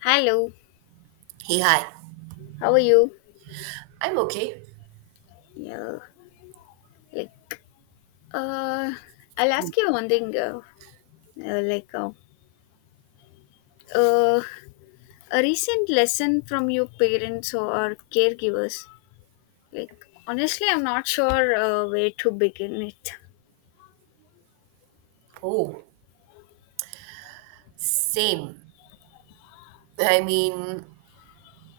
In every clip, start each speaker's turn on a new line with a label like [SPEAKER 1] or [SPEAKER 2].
[SPEAKER 1] Hello,
[SPEAKER 2] Hey, hi.
[SPEAKER 1] how are you?
[SPEAKER 2] I'm okay.
[SPEAKER 1] Yeah, like, uh, I'll ask you one thing. Uh, like, uh, uh, a recent lesson from your parents or caregivers. Like, Honestly, I'm not sure where to begin it.
[SPEAKER 2] Oh, same. I mean,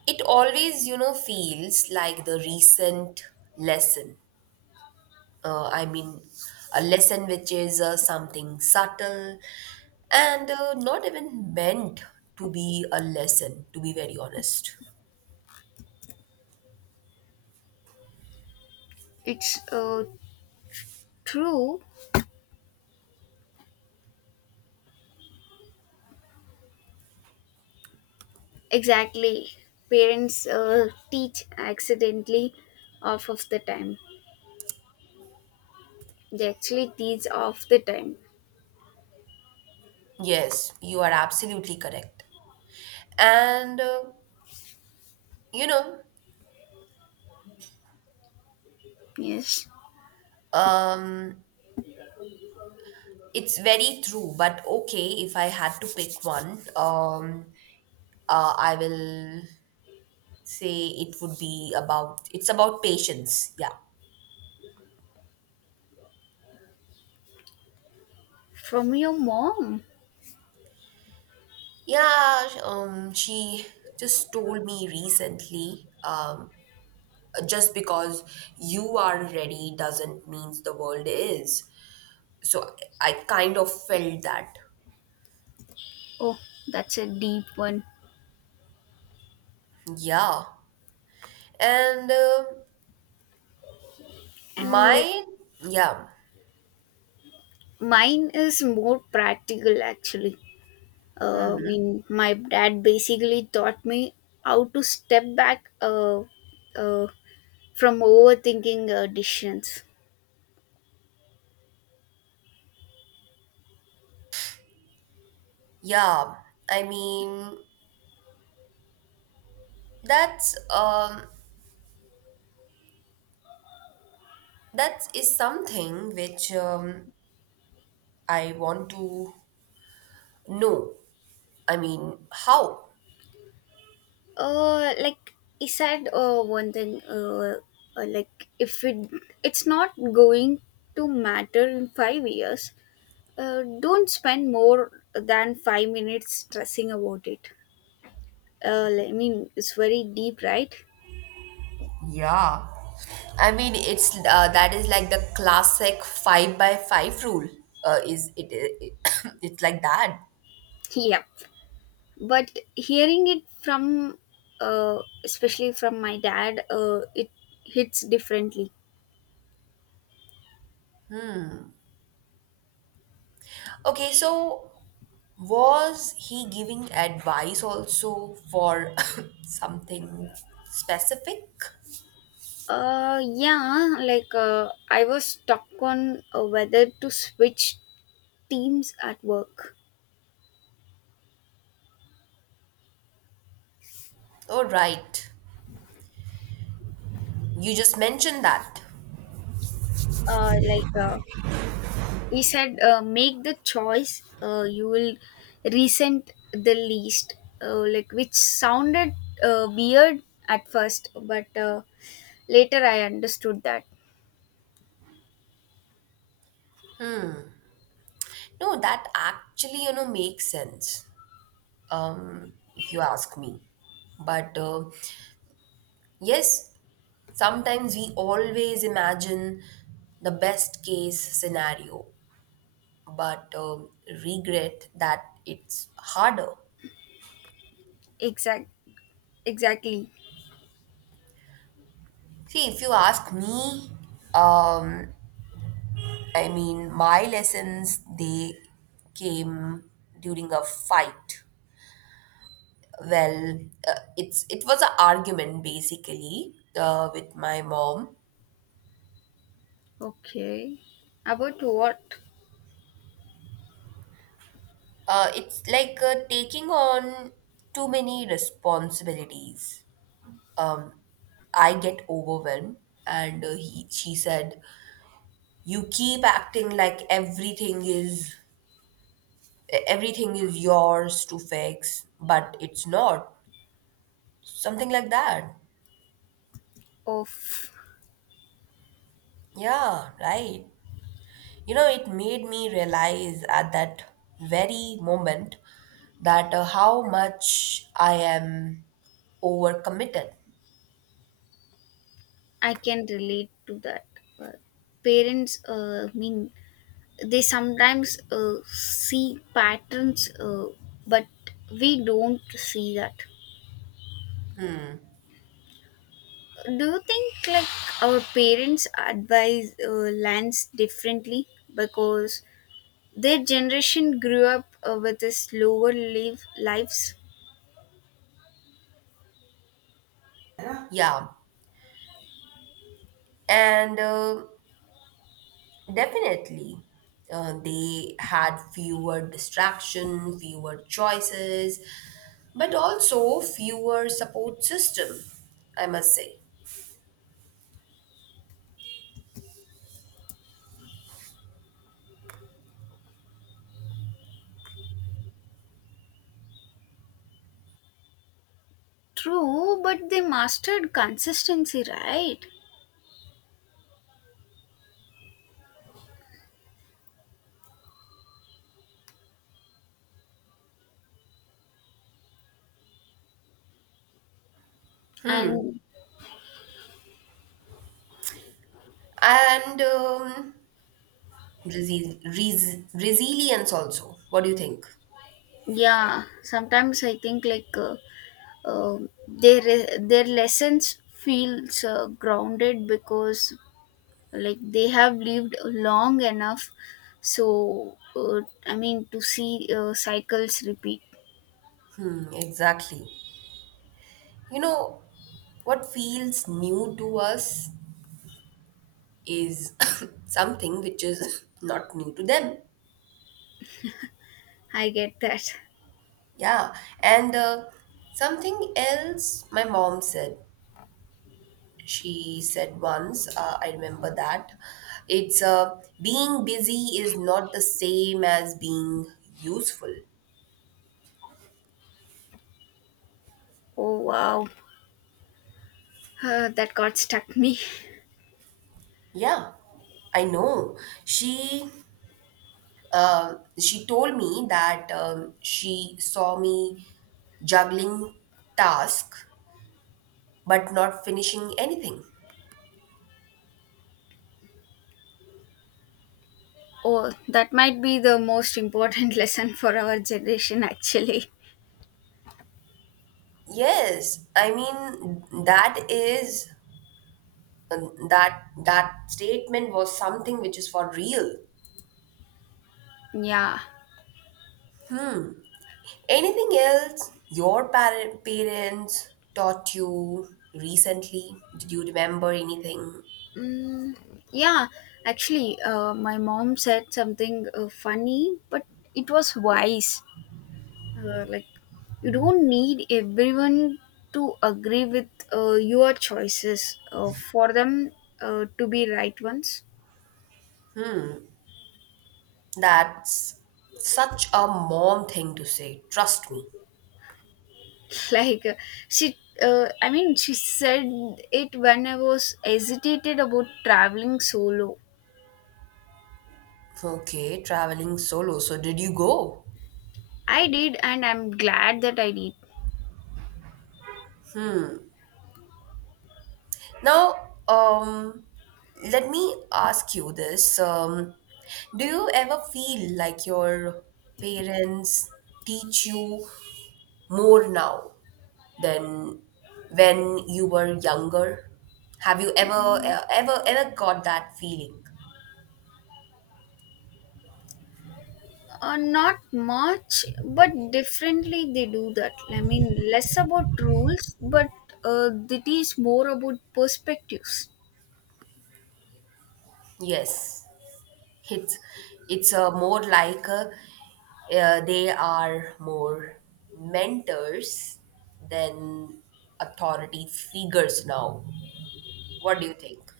[SPEAKER 2] it always feels like the recent lesson. I mean, a lesson which is something subtle and not even meant to be a lesson, to be very honest.
[SPEAKER 1] It's true, exactly. Parents teach accidentally off of the time. They actually teach off the time.
[SPEAKER 2] Yes, you are absolutely correct. And, you know,
[SPEAKER 1] Yes,
[SPEAKER 2] um, it's very true, but okay, if I had to pick one, I will say it would be about it's about patience. Yeah,
[SPEAKER 1] from your mom.
[SPEAKER 2] yeah. She just told me recently. Just because you are ready doesn't means the world is. So I kind of felt that.
[SPEAKER 1] Oh, that's a deep one.
[SPEAKER 2] Yeah, and
[SPEAKER 1] And like
[SPEAKER 2] my yeah,
[SPEAKER 1] mine is more practical actually. I mean, my dad basically taught me how to step back uh, from overthinking decisions.
[SPEAKER 2] yeah. I mean that's um that is something which I want to know. I mean, how?
[SPEAKER 1] He said, one thing, if it's not going to matter in 5 years, don't spend more than 5 minutes stressing about it. I mean, it's very deep, right?
[SPEAKER 2] Yeah. I mean, it's that is like the classic five by five rule. Is it? It's like that.
[SPEAKER 1] Yeah, but hearing it from uh, especially from my dad it hits differently.
[SPEAKER 2] Okay, so was he giving advice also for something specific?
[SPEAKER 1] I was stuck on whether to switch teams at work.
[SPEAKER 2] Oh, right. You just mentioned that.
[SPEAKER 1] uh like uh, he said, make the choice you will resent the least, which sounded weird at first, but later I understood that.
[SPEAKER 2] No, that actually, makes sense. If you ask me. But yes, sometimes we always imagine the best case scenario, but regret that it's harder.
[SPEAKER 1] exact exactly.
[SPEAKER 2] See, if you ask me, um, I mean, my lessons they came during a fight. Well, it was an argument basically with my mom.
[SPEAKER 1] Okay. About what
[SPEAKER 2] It's like taking on too many responsibilities. um, I get overwhelmed. And she said, "You keep acting like everything is yours to fix, but it's not." Something like that.
[SPEAKER 1] of?
[SPEAKER 2] Yeah, right. You know, it made me realize at that very moment that how much I am overcommitted.
[SPEAKER 1] I can relate to that. Uh, Parents, mean they sometimes see patterns, but we don't see that. Do you think like our parents' advise lands differently because their generation grew up with a slower live lives?
[SPEAKER 2] Yeah, and, definitely. They had fewer distraction, fewer choices, but also fewer support system, I must say.
[SPEAKER 1] True, but they mastered consistency, right? And
[SPEAKER 2] And resilience also. What do you think?
[SPEAKER 1] yeah sometimes I think like uh, their lessons feels grounded because like they have lived long enough, so I mean to see cycles repeat.
[SPEAKER 2] Mm, exactly. You know, what feels new to us is something which is not new to them.
[SPEAKER 1] I get that.
[SPEAKER 2] Yeah. And something else my mom said she said once. I remember that. It's being busy is not the same as being useful.
[SPEAKER 1] Oh wow. That got stuck me.
[SPEAKER 2] Yeah, I know. She she told me that she saw me juggling tasks but not finishing anything.
[SPEAKER 1] Oh, that might be the most important lesson for our generation actually.
[SPEAKER 2] Yes, I mean that is, that that statement was something which is for real.
[SPEAKER 1] Yeah.
[SPEAKER 2] Anything else your parents taught you recently? Did you remember anything?
[SPEAKER 1] Mm, yeah, actually, my mom said something funny, but it was wise. Uh, like, you don't need everyone to agree with your choices for them to be right ones.
[SPEAKER 2] That's such a mom thing to say, trust me.
[SPEAKER 1] Like, she, I mean, she said it when I was hesitated about traveling solo.
[SPEAKER 2] Okay, traveling solo. So, did you go?
[SPEAKER 1] I did, and I'm glad that I did.
[SPEAKER 2] Now, um, let me ask you this. Do you ever feel like your parents teach you more now than when you were younger? Have you ever got that feeling?
[SPEAKER 1] Not much, but differently they do that. I mean, less about rules, but it is more about perspectives.
[SPEAKER 2] Yes, it's it's a more like, they are more mentors than authority figures now. What do you think?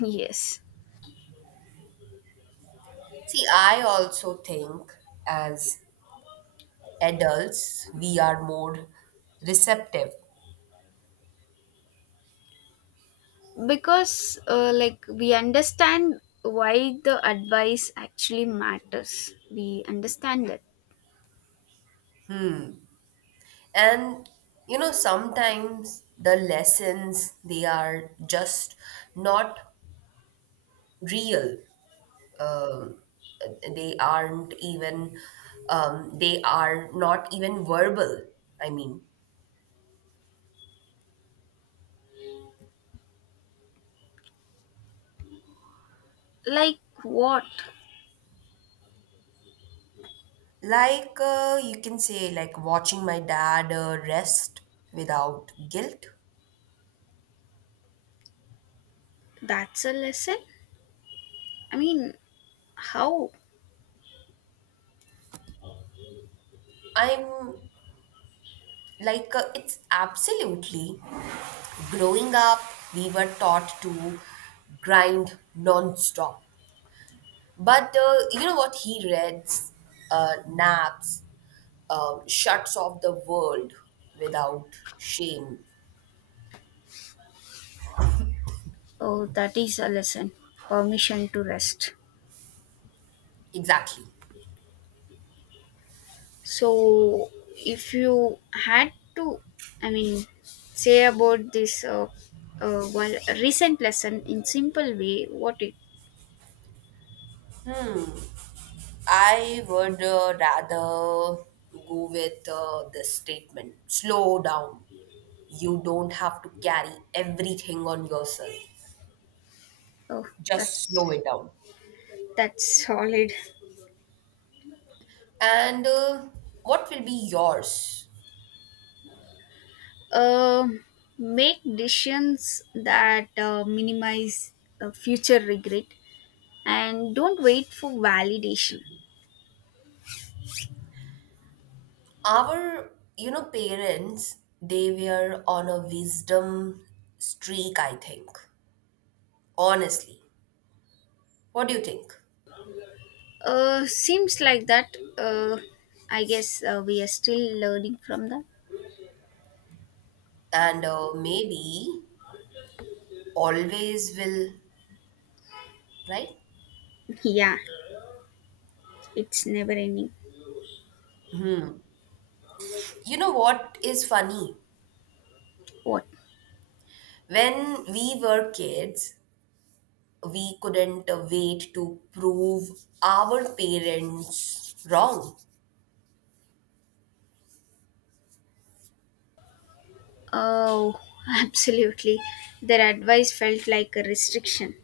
[SPEAKER 1] Yes,
[SPEAKER 2] See, I also think as adults, we are more receptive.
[SPEAKER 1] because we understand why the advice actually matters. We understand that.
[SPEAKER 2] And you know, sometimes the lessons they are just not real. Um, they aren't even. They are not even verbal. I mean,
[SPEAKER 1] Like what?
[SPEAKER 2] like you can say, like watching my dad rest without guilt.
[SPEAKER 1] That's a lesson. I mean, how?
[SPEAKER 2] I'm like it's absolutely growing up. We were taught to grind non-stop. But you know what, he reads, naps, shuts off the world without shame.
[SPEAKER 1] Oh, that is a lesson. Permission to rest.
[SPEAKER 2] Exactly.
[SPEAKER 1] So, if you had to, I mean, say about this well, recent lesson in simple way, what it?
[SPEAKER 2] I would rather go with this statement: slow down. You don't have to carry everything on yourself,
[SPEAKER 1] Oh,
[SPEAKER 2] just
[SPEAKER 1] that's
[SPEAKER 2] slow it down.
[SPEAKER 1] that's solid.
[SPEAKER 2] And what will be yours?
[SPEAKER 1] Um, Make decisions that minimize future regret, and don't wait for validation.
[SPEAKER 2] Our parents, they were on a wisdom streak, I think. Honestly, what do you think?
[SPEAKER 1] Seems like that. I guess we are still learning from that.
[SPEAKER 2] And maybe always will, right?
[SPEAKER 1] Yeah, it's never ending.
[SPEAKER 2] You know what is funny?
[SPEAKER 1] What?
[SPEAKER 2] When we were kids, we couldn't wait to prove our parents wrong.
[SPEAKER 1] Oh, absolutely. Their advice felt like a restriction.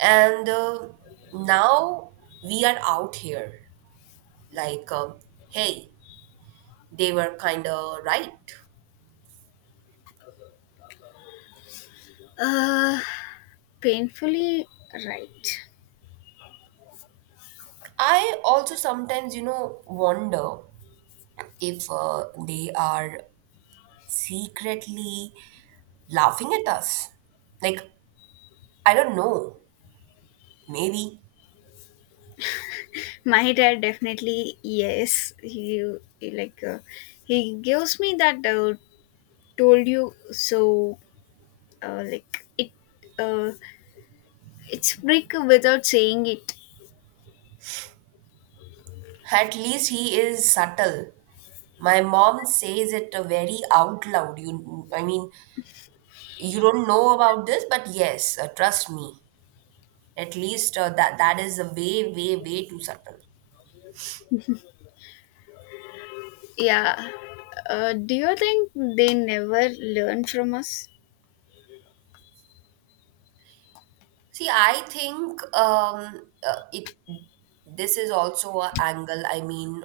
[SPEAKER 2] And now we are out here like, hey, they were kind of right.
[SPEAKER 1] Uh, Painfully right.
[SPEAKER 2] I also sometimes, wonder if they are secretly laughing at us. Like, I don't know, maybe.
[SPEAKER 1] My dad definitely yes. He gives me that, told you so. Uh, like it. Uh, it's break without saying it.
[SPEAKER 2] At least he is subtle. My mom says it very out loud. You, I mean, you don't know about this, but yes, trust me. At least that that is a way, way, way too subtle.
[SPEAKER 1] Yeah. Do you think they never learn from us?
[SPEAKER 2] See, I think it. This is also an angle. I mean,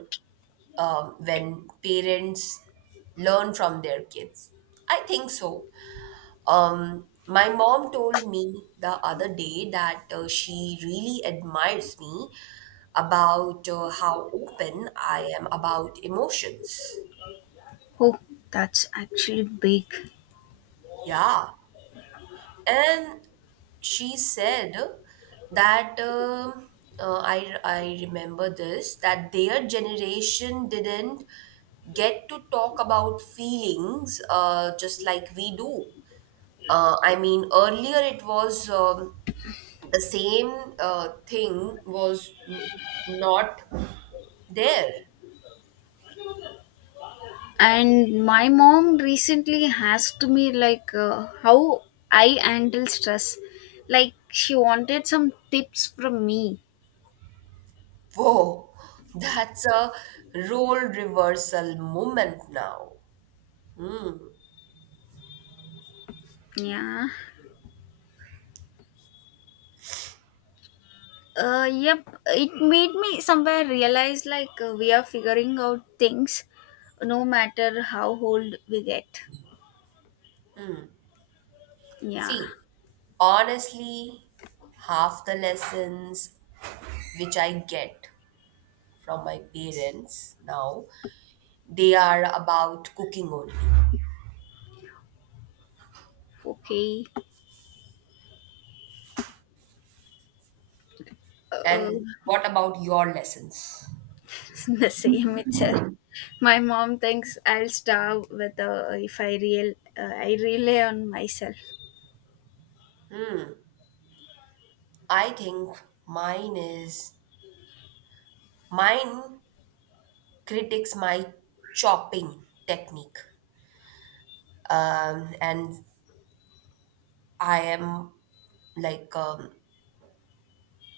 [SPEAKER 2] when parents learn from their kids. I think so. My mom told me the other day that she really admires me about how open I am about emotions.
[SPEAKER 1] Oh, that's actually big.
[SPEAKER 2] Yeah. And she said that I remember this, that their generation didn't get to talk about feelings just like we do. I mean, earlier it was. The same thing was not there.
[SPEAKER 1] And my mom recently asked me how I handle stress, like she wanted some tips from me.
[SPEAKER 2] Whoa, that's a role reversal moment now.
[SPEAKER 1] Yeah. Yep, it made me somewhere realize we are figuring out things, no matter how old we get. Yeah.
[SPEAKER 2] See, honestly, half the lessons which I get from my parents now, they are about cooking only.
[SPEAKER 1] Okay. uh,
[SPEAKER 2] And what about your lessons?
[SPEAKER 1] the same itself. My mom thinks I'll starve with if I real I rely on myself.
[SPEAKER 2] I think mine is mine critiques my chopping technique, and I am like,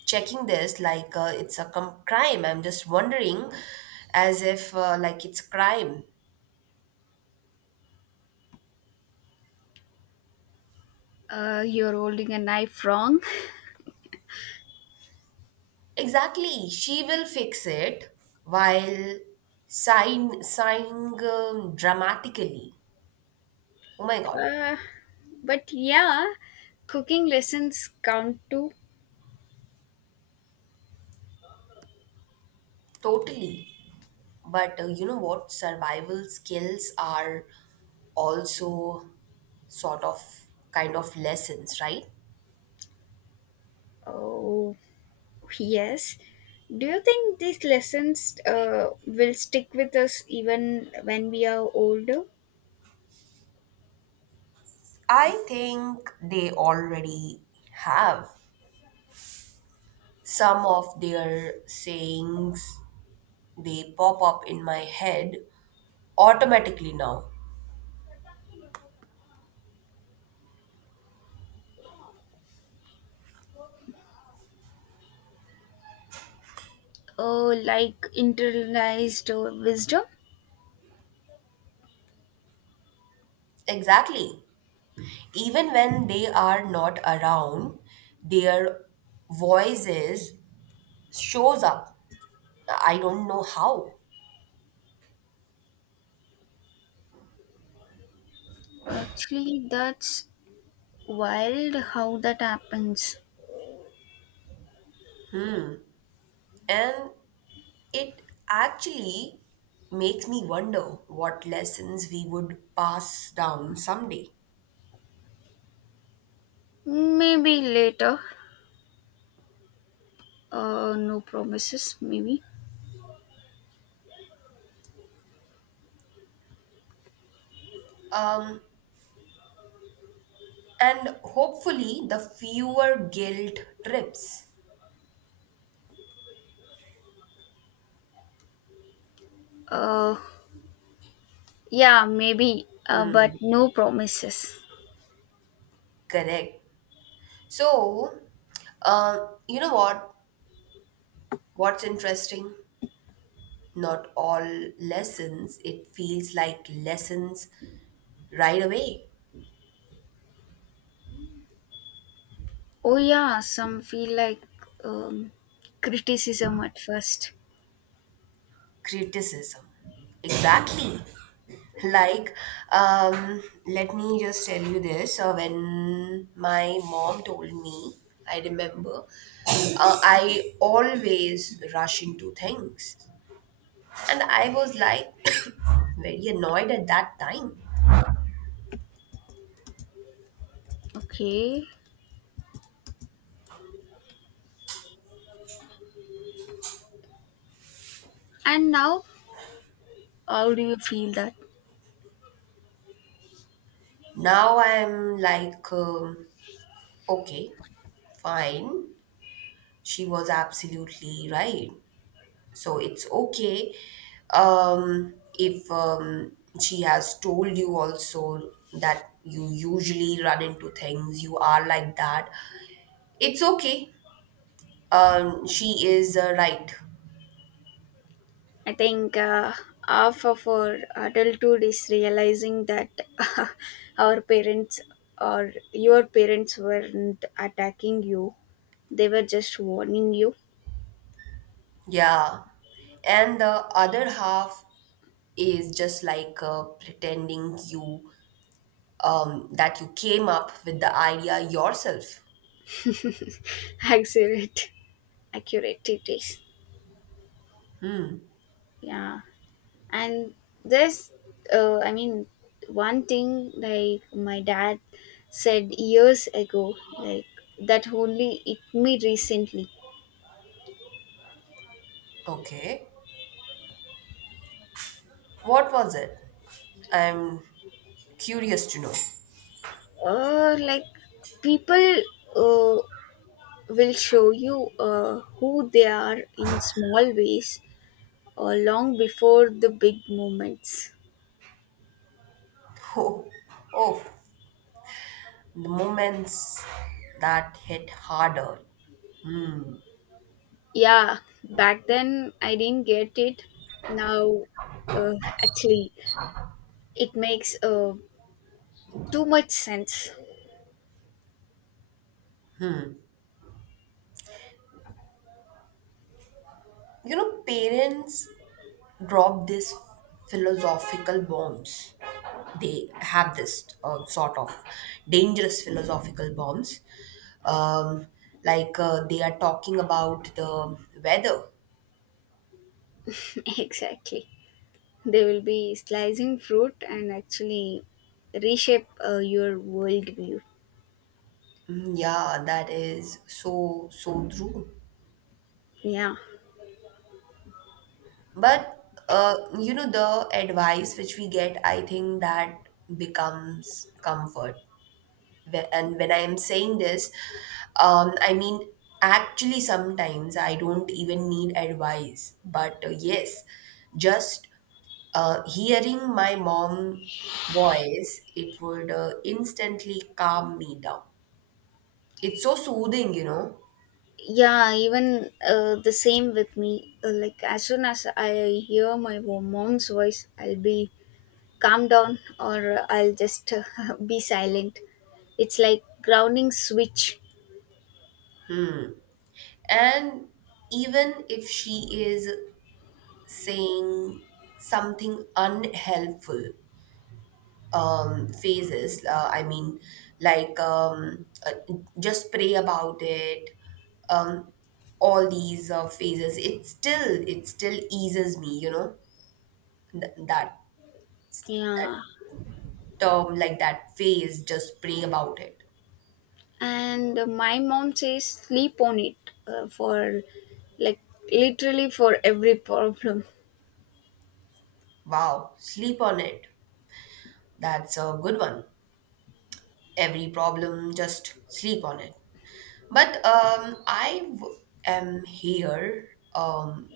[SPEAKER 2] checking this like it's a crime. I'm just wondering, as if like it's crime.
[SPEAKER 1] You're holding a knife wrong.
[SPEAKER 2] Exactly, she will fix it while sign sighing, dramatically. Oh my god,
[SPEAKER 1] Uh, but yeah, cooking lessons count too.
[SPEAKER 2] totally. But you know what? Survival skills are also sort of kind of lessons, right?
[SPEAKER 1] Oh, yes. Do you think these lessons will stick with us even when we are older?
[SPEAKER 2] I think they already have. Some of their sayings they pop up in my head automatically now.
[SPEAKER 1] Oh, like internalized wisdom?
[SPEAKER 2] Exactly. Even when they are not around, their voices shows up. I don't know how.
[SPEAKER 1] Actually, that's wild how that happens.
[SPEAKER 2] And it actually makes me wonder what lessons we would pass down someday.
[SPEAKER 1] Maybe later. No promises, maybe.
[SPEAKER 2] Um and hopefully the fewer guilt trips
[SPEAKER 1] Uh, yeah, maybe, but no promises.
[SPEAKER 2] correct. So, uh, you know what's interesting, not all lessons it feels like lessons right away.
[SPEAKER 1] Oh, yeah, some feel like um, criticism at first.
[SPEAKER 2] Criticism, exactly. Like, let me just tell you this. When my mom told me, I remember, I always rush into things. And I was like, very annoyed at that time.
[SPEAKER 1] Okay. And now, how do you feel that?
[SPEAKER 2] Now I'm like, okay, fine. She was absolutely right. So it's okay, if she has told you also that you usually run into things, you are like that. It's okay. She is right.
[SPEAKER 1] I think half of our adulthood is realizing that our parents or your parents weren't attacking you, they were just warning you.
[SPEAKER 2] Yeah. And the other half is just like pretending you that you came up with the idea yourself.
[SPEAKER 1] Accurate, accurate it is. Yeah. And this I mean, one thing like my dad said years ago like that only hit me recently.
[SPEAKER 2] Okay. What was it? I'm curious to know.
[SPEAKER 1] uh like People uh, will show you who they are in small ways or long before the big moments.
[SPEAKER 2] Oh, oh, the moments that hit harder.
[SPEAKER 1] Yeah, back then I didn't get it. Now uh, actually it makes too much sense.
[SPEAKER 2] You know, parents drop these philosophical bombs. They have this sort of dangerous philosophical bombs. Um, like, they are talking about the weather.
[SPEAKER 1] Exactly. They will be slicing fruit and actually reshape your worldview.
[SPEAKER 2] Mm, yeah, that is so, so true.
[SPEAKER 1] Yeah.
[SPEAKER 2] But the advice which we get, I think that becomes comfort. And when I'm saying this, I mean, actually, sometimes I don't even need advice. But yes, just hearing my mom voice, it would instantly calm me down. It's so soothing, you know.
[SPEAKER 1] Yeah, even the same with me. As soon as I hear my mom's voice, I'll be calm down, or I'll just be silent. It's like grounding switch.
[SPEAKER 2] And even if she is saying something unhelpful, phases. I mean, like, just pray about it. Um, all these phases. It still eases me. You know. Th- that
[SPEAKER 1] Yeah.
[SPEAKER 2] that term, like that phase. Just pray about it.
[SPEAKER 1] And my mom says sleep on it, for like literally for every problem.
[SPEAKER 2] Wow, sleep on it. That's a good one. Every problem, just sleep on it. But I am here.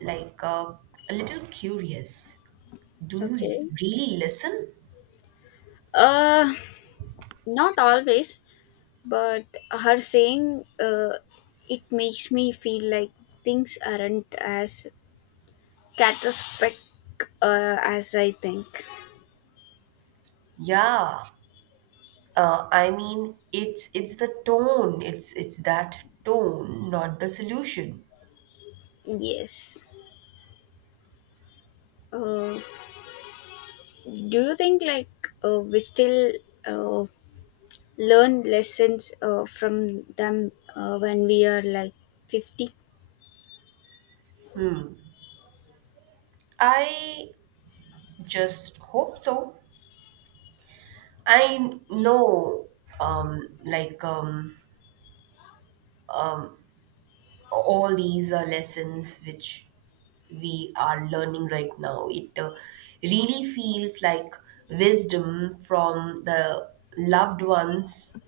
[SPEAKER 2] Like a little curious. Do you
[SPEAKER 1] Okay.
[SPEAKER 2] really listen?
[SPEAKER 1] Uh, Not always, but her saying it makes me feel like things aren't as catastrophic as I think.
[SPEAKER 2] Yeah. I mean, it's the tone. It's that tone, not the solution.
[SPEAKER 1] Yes. uh, do you think we still uh, learn lessons from them when we are like 50?
[SPEAKER 2] I just hope so. I know, um, like um, um, all these lessons which we are learning right now. It really feels like wisdom from the loved ones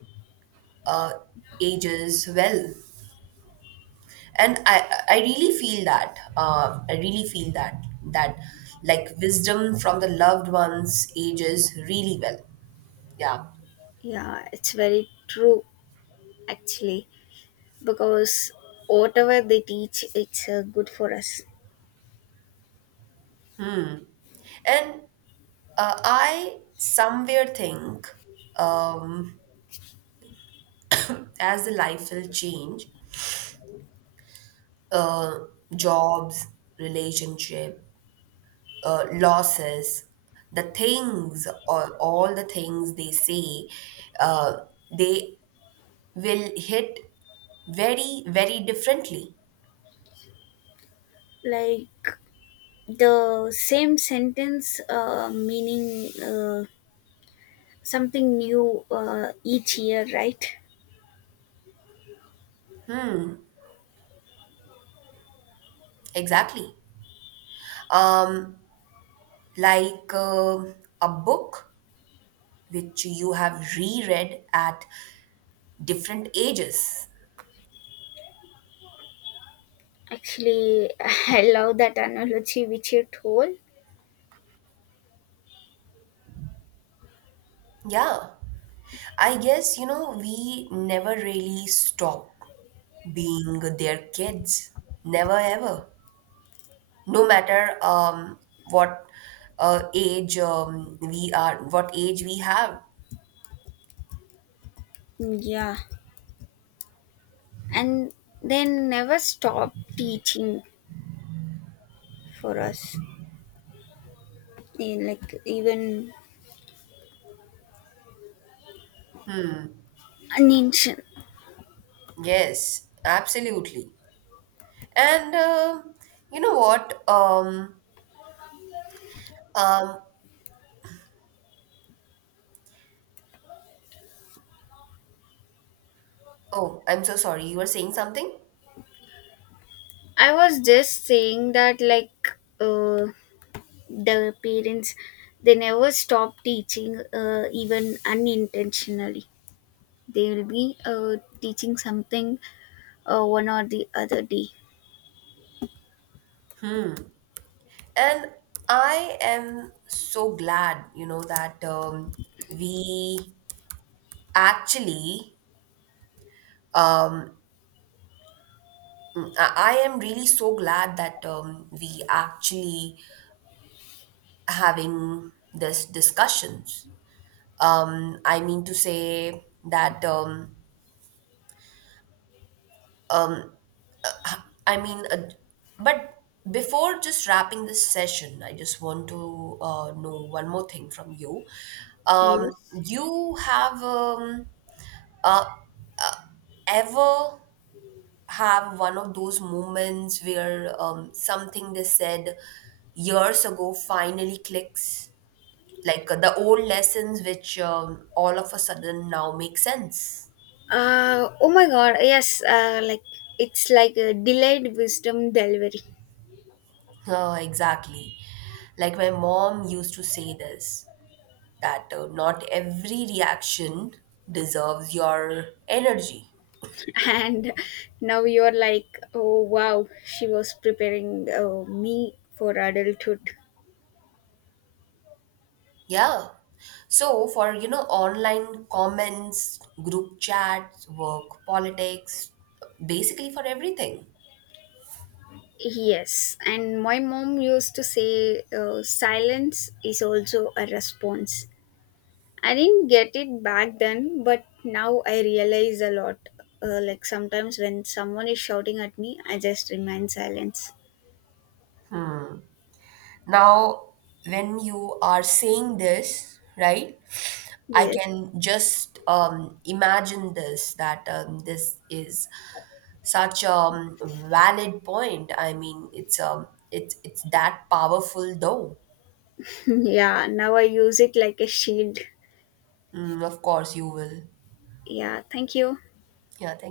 [SPEAKER 2] uh, ages well. And I really feel that, I really feel that, that like wisdom from the loved ones ages really well. Yeah.
[SPEAKER 1] Yeah, it's very true actually, because whatever they teach, it's good for us.
[SPEAKER 2] And I somewhere think, um, as the life will change, uh, jobs, relationship, losses, the things or all the things they say, uh, they will hit very, very differently.
[SPEAKER 1] Like the same sentence meaning something new each year, right?
[SPEAKER 2] Exactly. Um, like a book which you have reread at different ages.
[SPEAKER 1] Actually, I love that analogy which you told.
[SPEAKER 2] Yeah. I guess, we never really stop being their kids. Never ever. No matter what age we are, what age we have.
[SPEAKER 1] Yeah, and they never stop teaching for us, eh, like even
[SPEAKER 2] Hmm.
[SPEAKER 1] an ancient.
[SPEAKER 2] Yes, absolutely. And you know what? Um, oh, I'm so sorry. You were saying something,
[SPEAKER 1] I was just saying that, like, uh, the parents they never stop teaching, even unintentionally. They will be teaching something one or the other day.
[SPEAKER 2] and I am so glad, that we actually. Um, I am really so glad that we actually having this discussions. I mean to say that um, I mean, uh, but before just wrapping this session, I just want to know one more thing from you. Um,
[SPEAKER 1] Yes.
[SPEAKER 2] you have uh, ever have one of those moments where something they said years ago finally clicks, like the old lessons which all of a sudden now make sense.
[SPEAKER 1] Oh my god, yes, it's like a delayed wisdom delivery.
[SPEAKER 2] Exactly. Like my mom used to say this, that not every reaction deserves your energy.
[SPEAKER 1] And now you're like, oh wow, she was preparing me for adulthood.
[SPEAKER 2] Yeah. So for online comments, group chats, work, politics, basically for everything.
[SPEAKER 1] Yes, and my mom used to say silence is also a response. I didn't get it back then, but now I realize a lot. Sometimes when someone is shouting at me, I just remain silence.
[SPEAKER 2] Now when you are saying this, right? I
[SPEAKER 1] Yes.
[SPEAKER 2] can just imagine this, that this is such a valid point. I mean, it's that powerful though.
[SPEAKER 1] Yeah, now I use it like a shield.
[SPEAKER 2] Mm, of course you will.
[SPEAKER 1] Yeah, thank you.
[SPEAKER 2] Yeah, thank